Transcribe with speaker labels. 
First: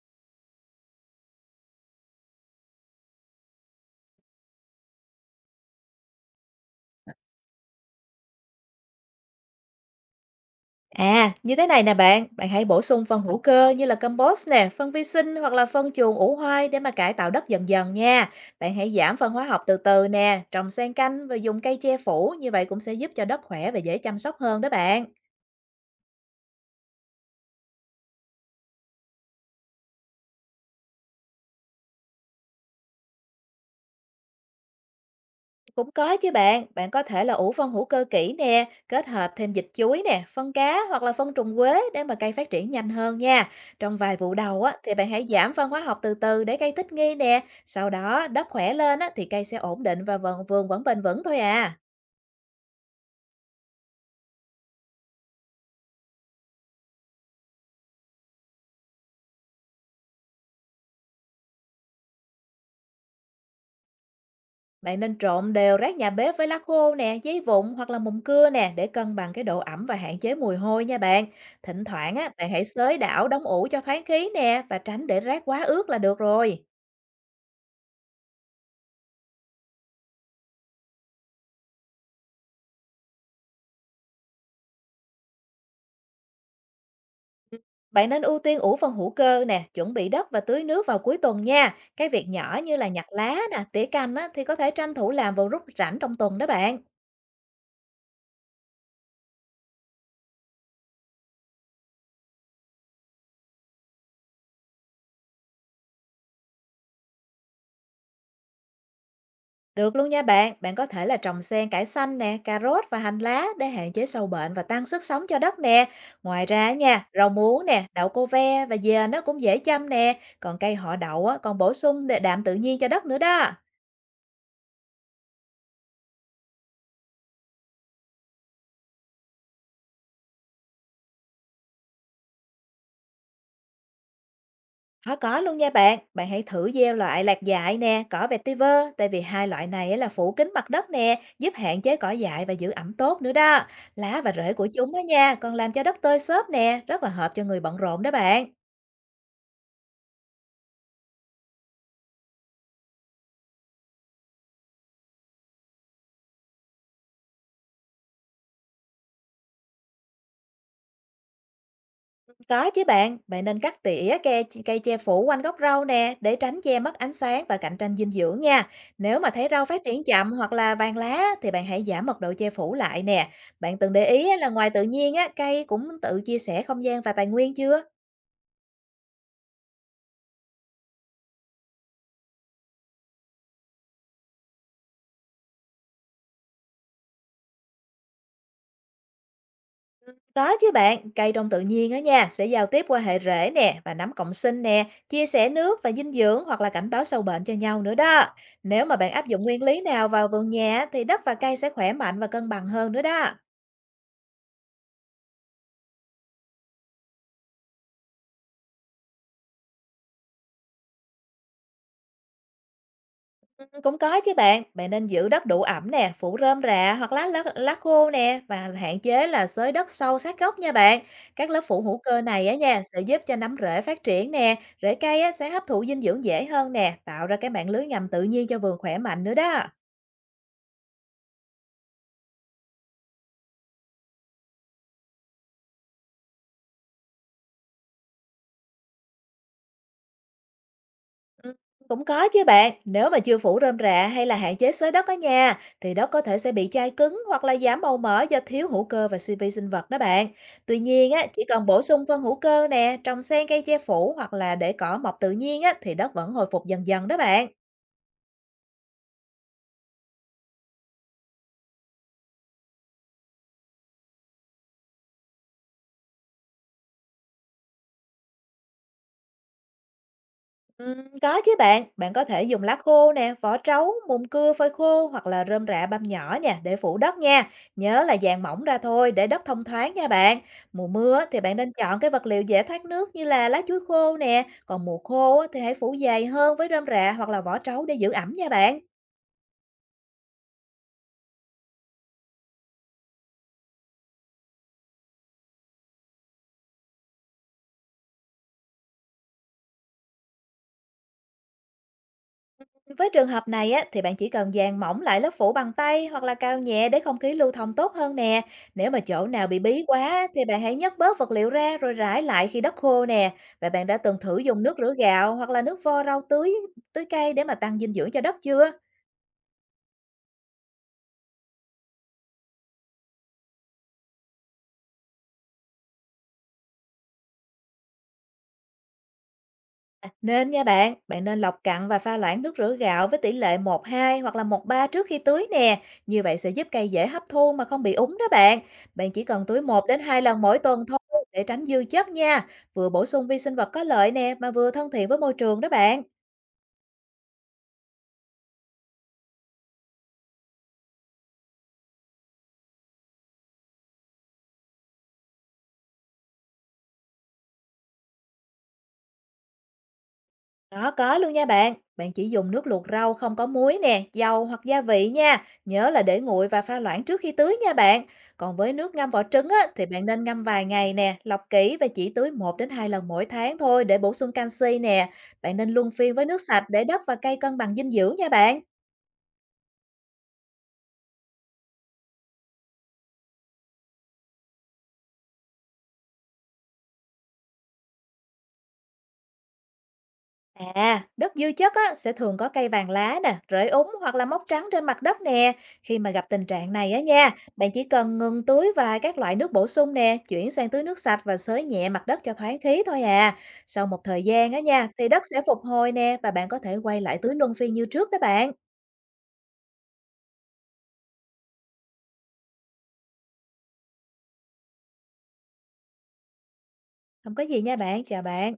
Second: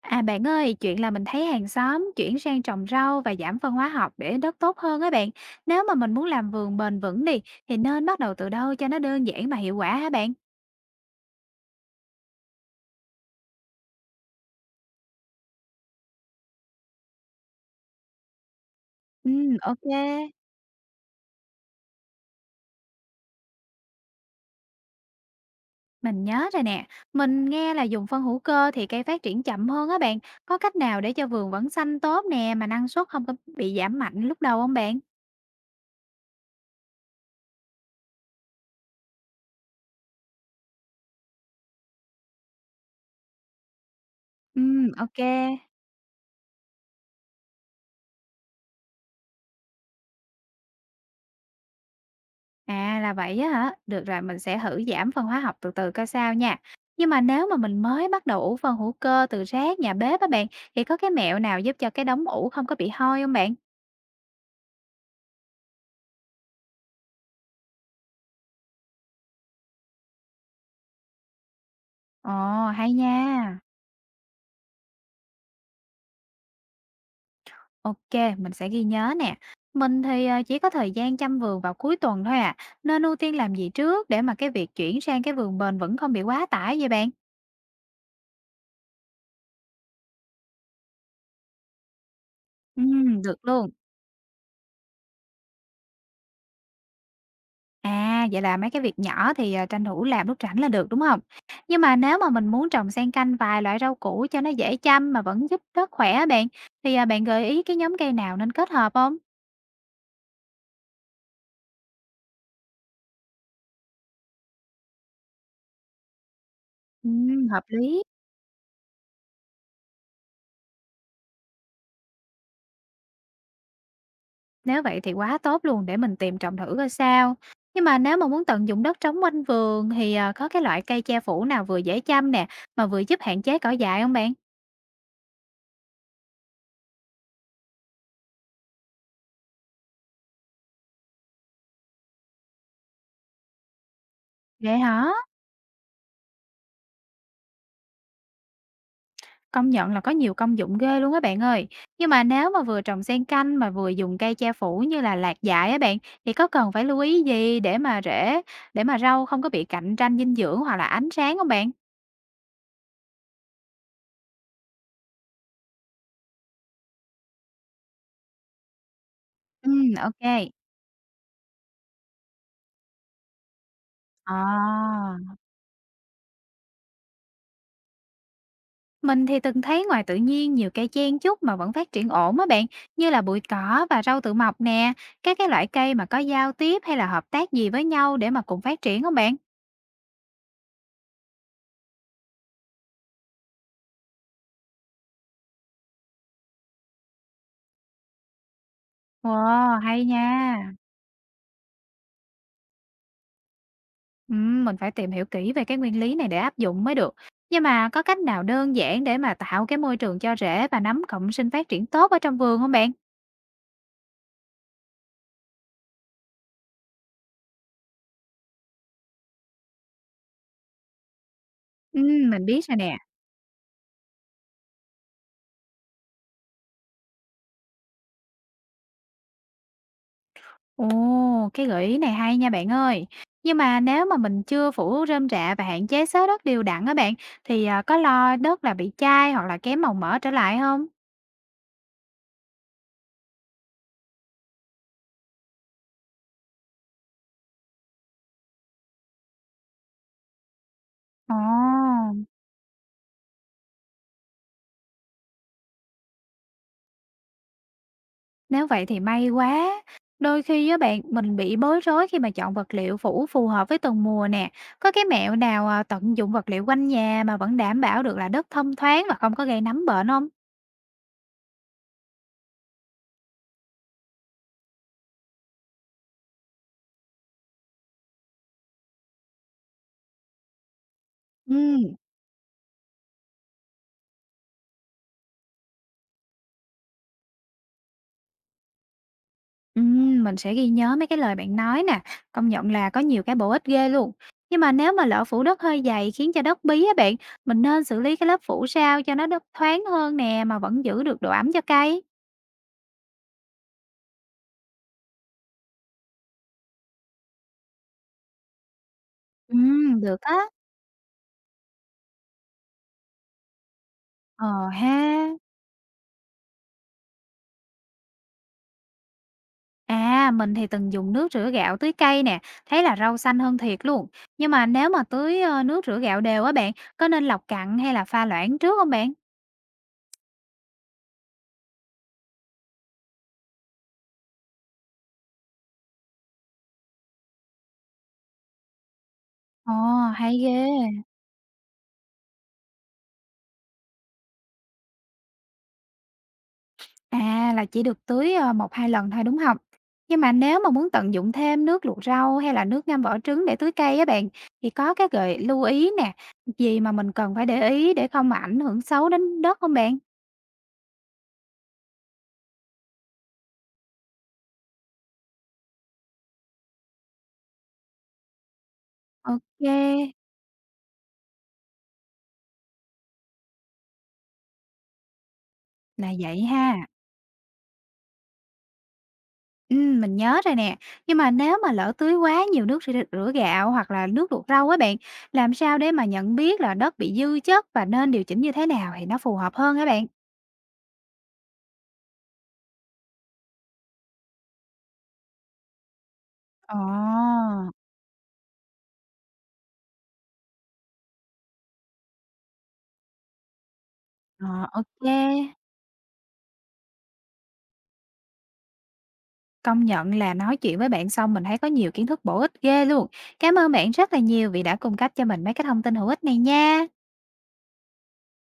Speaker 1: À bạn ơi, chuyện là mình thấy hàng xóm chuyển sang trồng rau và giảm phân hóa học để đất tốt hơn á bạn. Nếu mà mình muốn làm vườn bền vững đi thì nên bắt đầu từ đâu cho nó đơn giản mà hiệu quả hả bạn?
Speaker 2: À, như thế này nè bạn, bạn hãy bổ sung phân hữu cơ như là compost nè, phân vi sinh hoặc là phân chuồng ủ hoai để mà cải tạo đất dần dần nha. Bạn hãy giảm
Speaker 1: Ừ,
Speaker 2: phân hóa học từ
Speaker 1: ok.
Speaker 2: từ nè, trồng xen canh và dùng cây che phủ, như vậy cũng sẽ giúp cho đất khỏe và dễ chăm sóc hơn đó bạn.
Speaker 1: Mình nhớ rồi nè. Mình nghe là dùng phân hữu cơ thì cây phát triển chậm hơn á bạn. Có cách nào để cho vườn vẫn xanh tốt nè mà năng suất không có bị giảm mạnh lúc đầu không bạn?
Speaker 2: Cũng có chứ bạn, bạn có thể là ủ phân hữu cơ kỹ nè, kết hợp thêm dịch chuối nè, phân cá hoặc là phân trùng quế để mà cây phát triển nhanh hơn nha. Trong vài vụ đầu
Speaker 1: Ừ,
Speaker 2: á, thì bạn
Speaker 1: ok.
Speaker 2: hãy giảm phân hóa học từ từ để cây thích nghi nè. Sau đó đất khỏe lên á, thì cây sẽ ổn định và vườn vẫn bền vững thôi à.
Speaker 1: À là vậy á hả? Được rồi, mình sẽ thử giảm phân hóa học từ từ coi sao nha. Nhưng mà nếu mà mình mới bắt đầu ủ phân hữu cơ từ rác nhà bếp á bạn, thì có cái mẹo nào giúp cho cái đống ủ không có bị hôi không bạn?
Speaker 2: Bạn nên trộn đều rác nhà bếp với lá khô nè, giấy vụn hoặc là mùn cưa nè để cân bằng cái độ ẩm và hạn chế mùi hôi nha bạn. Thỉnh thoảng á, bạn hãy
Speaker 1: Ồ, hay
Speaker 2: xới đảo đóng
Speaker 1: nha.
Speaker 2: ủ cho thoáng khí nè và tránh để rác quá ướt là được rồi.
Speaker 1: Ok, mình sẽ ghi nhớ nè. Mình thì chỉ có thời gian chăm vườn vào cuối tuần thôi à, nên ưu tiên làm gì trước để mà cái việc chuyển sang cái vườn bền vững không bị quá tải vậy bạn?
Speaker 2: Bạn nên ưu tiên ủ phần hữu cơ nè, chuẩn bị đất và tưới nước vào cuối tuần nha. Cái việc nhỏ như
Speaker 1: Ừ,
Speaker 2: là nhặt lá
Speaker 1: được
Speaker 2: nè,
Speaker 1: luôn.
Speaker 2: tỉa cành á, thì có thể tranh thủ làm vào lúc rảnh trong tuần đó bạn.
Speaker 1: À, vậy là mấy cái việc nhỏ thì, tranh thủ làm lúc rảnh là được, đúng không? Nhưng mà nếu mà mình muốn trồng xen canh vài loại rau củ cho nó dễ chăm mà vẫn giúp đất khỏe á bạn, thì, bạn gợi ý cái nhóm cây nào nên kết hợp không?
Speaker 2: Được luôn nha bạn, bạn có thể là trồng xen cải xanh nè, cà rốt và hành lá để hạn chế sâu bệnh và tăng sức sống cho đất nè. Ngoài ra nha, rau
Speaker 1: Hợp
Speaker 2: muống nè,
Speaker 1: lý,
Speaker 2: đậu cô ve và dừa nó cũng dễ chăm nè. Còn cây họ đậu á, còn bổ sung để đạm tự nhiên cho đất nữa đó.
Speaker 1: nếu vậy thì quá tốt luôn, để mình tìm trồng thử coi sao. Nhưng mà nếu mà muốn tận dụng đất trống quanh vườn thì, có cái loại cây che phủ nào vừa dễ chăm nè, mà vừa giúp hạn chế cỏ dại không bạn?
Speaker 2: Có luôn nha bạn, bạn hãy thử gieo loại lạc dại nè, cỏ vetiver, tại vì hai loại này á là phủ kín mặt đất nè, giúp hạn chế cỏ dại và giữ ẩm tốt nữa đó. Lá và rễ của
Speaker 1: Vậy
Speaker 2: chúng á
Speaker 1: hả?
Speaker 2: nha, còn làm cho đất tơi xốp nè, rất là hợp cho người bận rộn đó bạn.
Speaker 1: Công nhận là có nhiều công dụng ghê luôn á bạn ơi. Nhưng mà nếu mà vừa trồng xen canh mà vừa dùng cây che phủ như là lạc dại á bạn, thì có cần phải lưu ý gì để mà rau không có bị cạnh tranh dinh dưỡng hoặc là ánh sáng không bạn?
Speaker 2: Có chứ bạn, bạn nên cắt tỉa cây che phủ quanh gốc rau nè, để tránh che mất ánh sáng và cạnh tranh dinh dưỡng nha. Nếu mà thấy rau
Speaker 1: Ừ,
Speaker 2: phát triển chậm
Speaker 1: ok.
Speaker 2: hoặc là vàng lá thì bạn hãy giảm mật độ che phủ lại nè. Bạn từng để ý á là ngoài tự
Speaker 1: À,
Speaker 2: nhiên á, cây cũng tự chia sẻ không gian và tài nguyên chưa?
Speaker 1: mình thì từng thấy ngoài tự nhiên nhiều cây chen chúc mà vẫn phát triển ổn á bạn, như là bụi cỏ và rau tự mọc nè, các cái loại cây mà có giao tiếp hay là hợp tác gì với nhau để mà cùng phát triển không bạn?
Speaker 2: Có chứ bạn, cây trong tự nhiên á nha, sẽ giao tiếp qua hệ rễ nè và nấm cộng sinh nè, chia sẻ nước và dinh dưỡng hoặc là cảnh báo sâu bệnh cho nhau nữa đó. Nếu mà bạn áp dụng nguyên lý
Speaker 1: Wow, hay
Speaker 2: nào vào vườn
Speaker 1: nha.
Speaker 2: nhà á, thì đất và cây sẽ khỏe mạnh và cân bằng hơn nữa đó.
Speaker 1: Mình phải tìm hiểu kỹ về cái nguyên lý này để áp dụng mới được. Nhưng mà có cách nào đơn giản để mà tạo cái môi trường cho rễ và nấm cộng sinh phát triển tốt ở trong vườn không bạn?
Speaker 2: Cũng có chứ bạn, bạn nên giữ đất đủ ẩm nè, phủ rơm rạ hoặc lá lá, lá khô nè và hạn chế là xới đất sâu sát gốc nha bạn. Các lớp phủ hữu cơ
Speaker 1: Mình
Speaker 2: này á
Speaker 1: biết rồi
Speaker 2: nha
Speaker 1: nè.
Speaker 2: sẽ giúp cho nấm rễ phát triển nè, rễ cây á, sẽ hấp thụ dinh dưỡng dễ hơn nè, tạo ra cái mạng lưới ngầm tự nhiên cho vườn khỏe mạnh nữa đó.
Speaker 1: Ồ, cái gợi ý này hay nha bạn ơi. Nhưng mà nếu mà mình chưa phủ rơm rạ và hạn chế xới đất đều đặn á bạn, thì có lo đất là bị chai hoặc là kém màu mỡ trở lại không?
Speaker 2: Ừm, cũng có chứ bạn, nếu mà chưa phủ rơm rạ hay là hạn chế xới đất ở nhà thì đất có thể sẽ bị chai cứng hoặc là giảm màu mỡ do thiếu hữu cơ và vi sinh vật đó bạn. Tuy nhiên á,
Speaker 1: Ồ.
Speaker 2: chỉ cần bổ sung phân hữu cơ nè, trồng xen cây che phủ hoặc là để cỏ mọc tự nhiên á thì đất vẫn hồi phục dần dần đó bạn.
Speaker 1: Nếu vậy thì may quá. Đôi khi á bạn, mình bị bối rối khi mà chọn vật liệu phủ phù hợp với từng mùa nè. Có cái mẹo nào tận dụng vật liệu quanh nhà mà vẫn đảm bảo được là đất thông thoáng và không có gây nấm bệnh không?
Speaker 2: Có chứ bạn, bạn có thể dùng lá khô nè, vỏ trấu, mùn cưa phơi khô hoặc là rơm rạ băm nhỏ nha để phủ đất nha. Nhớ là dàn mỏng ra thôi để đất thông thoáng nha bạn. Mùa mưa á, thì bạn nên
Speaker 1: Ừ,
Speaker 2: chọn cái vật liệu dễ thoát nước như là lá chuối khô nè, còn mùa khô á, thì hãy phủ dày hơn với rơm rạ hoặc là vỏ trấu để giữ ẩm nha bạn.
Speaker 1: Mình sẽ ghi nhớ mấy cái lời bạn nói nè. Công nhận là có nhiều cái bổ ích ghê luôn. Nhưng mà nếu mà lỡ phủ đất hơi dày khiến cho đất bí á bạn, mình nên xử lý cái lớp phủ sao cho nó đất thoáng hơn nè mà vẫn giữ được độ ẩm cho cây.
Speaker 2: Với trường hợp này á, thì bạn chỉ cần dàn mỏng lại lớp phủ bằng tay hoặc là cao nhẹ để không khí lưu thông tốt hơn nè. Nếu mà chỗ nào bị bí quá
Speaker 1: Được
Speaker 2: á,
Speaker 1: á.
Speaker 2: thì bạn hãy nhấc bớt vật liệu ra rồi rải lại khi đất khô nè. Và bạn đã từng thử dùng
Speaker 1: Ờ
Speaker 2: nước rửa
Speaker 1: ha.
Speaker 2: gạo hoặc là nước vo rau tưới tưới cây để mà tăng dinh dưỡng cho đất chưa?
Speaker 1: À, mình thì từng dùng nước rửa gạo tưới cây nè, thấy là rau xanh hơn thiệt luôn. Nhưng mà nếu mà tưới nước rửa gạo đều á bạn, có nên lọc cặn hay là pha loãng trước không bạn?
Speaker 2: À, nên nha bạn, bạn nên lọc cặn và pha loãng nước rửa gạo với tỷ lệ 1:2 hoặc là 1:3 trước khi tưới nè. Như vậy sẽ giúp cây dễ hấp thu mà không bị úng đó bạn. Bạn chỉ cần tưới
Speaker 1: Ồ,
Speaker 2: một đến hai
Speaker 1: hay
Speaker 2: lần
Speaker 1: ghê.
Speaker 2: mỗi tuần thôi để tránh dư chất nha. Vừa bổ sung vi sinh vật có lợi nè mà vừa thân thiện với môi trường đó bạn.
Speaker 1: À, là chỉ được tưới một hai lần thôi đúng không? Nhưng mà nếu mà muốn tận dụng thêm nước luộc rau hay là nước ngâm vỏ trứng để tưới cây á bạn, thì có cái lưu ý nè, gì mà mình cần phải để ý để không ảnh hưởng xấu đến đất không bạn?
Speaker 2: Có luôn nha bạn. Bạn chỉ dùng nước luộc rau không có muối nè, dầu hoặc gia vị nha. Nhớ là để nguội và pha loãng trước khi tưới nha bạn. Còn với nước ngâm vỏ trứng á, thì bạn
Speaker 1: Ok,
Speaker 2: nên ngâm vài ngày nè, lọc kỹ và chỉ tưới một đến 2 lần mỗi tháng thôi để bổ sung canxi nè. Bạn nên luân
Speaker 1: là
Speaker 2: phiên với nước
Speaker 1: vậy
Speaker 2: sạch để
Speaker 1: ha.
Speaker 2: đất và cây cân bằng dinh dưỡng nha bạn.
Speaker 1: Mình nhớ rồi nè. Nhưng mà nếu mà lỡ tưới quá nhiều nước để rửa gạo hoặc là nước luộc rau á bạn, làm sao để mà nhận biết là đất bị dư chất và nên điều chỉnh như thế nào thì nó phù hợp hơn hả bạn?
Speaker 2: À, đất dư chất á, sẽ thường có cây vàng lá nè, rễ úng hoặc là mốc trắng trên mặt đất nè. Khi mà gặp tình trạng
Speaker 1: Ờ,
Speaker 2: này á nha, bạn chỉ cần ngừng tưới và các loại nước bổ sung nè, chuyển sang tưới nước sạch và xới nhẹ mặt đất cho thoáng khí thôi à. Sau một thời
Speaker 1: ờ,
Speaker 2: gian á
Speaker 1: ô.
Speaker 2: nha, thì đất sẽ phục hồi nè và bạn có thể quay lại tưới luân phiên như trước đó bạn.
Speaker 1: Công nhận là nói chuyện với bạn xong mình thấy có nhiều kiến thức bổ ích ghê luôn. Cảm ơn bạn rất là nhiều vì đã cung cấp cho mình mấy cái thông tin hữu ích này nha.
Speaker 2: Không có gì nha bạn, chào bạn.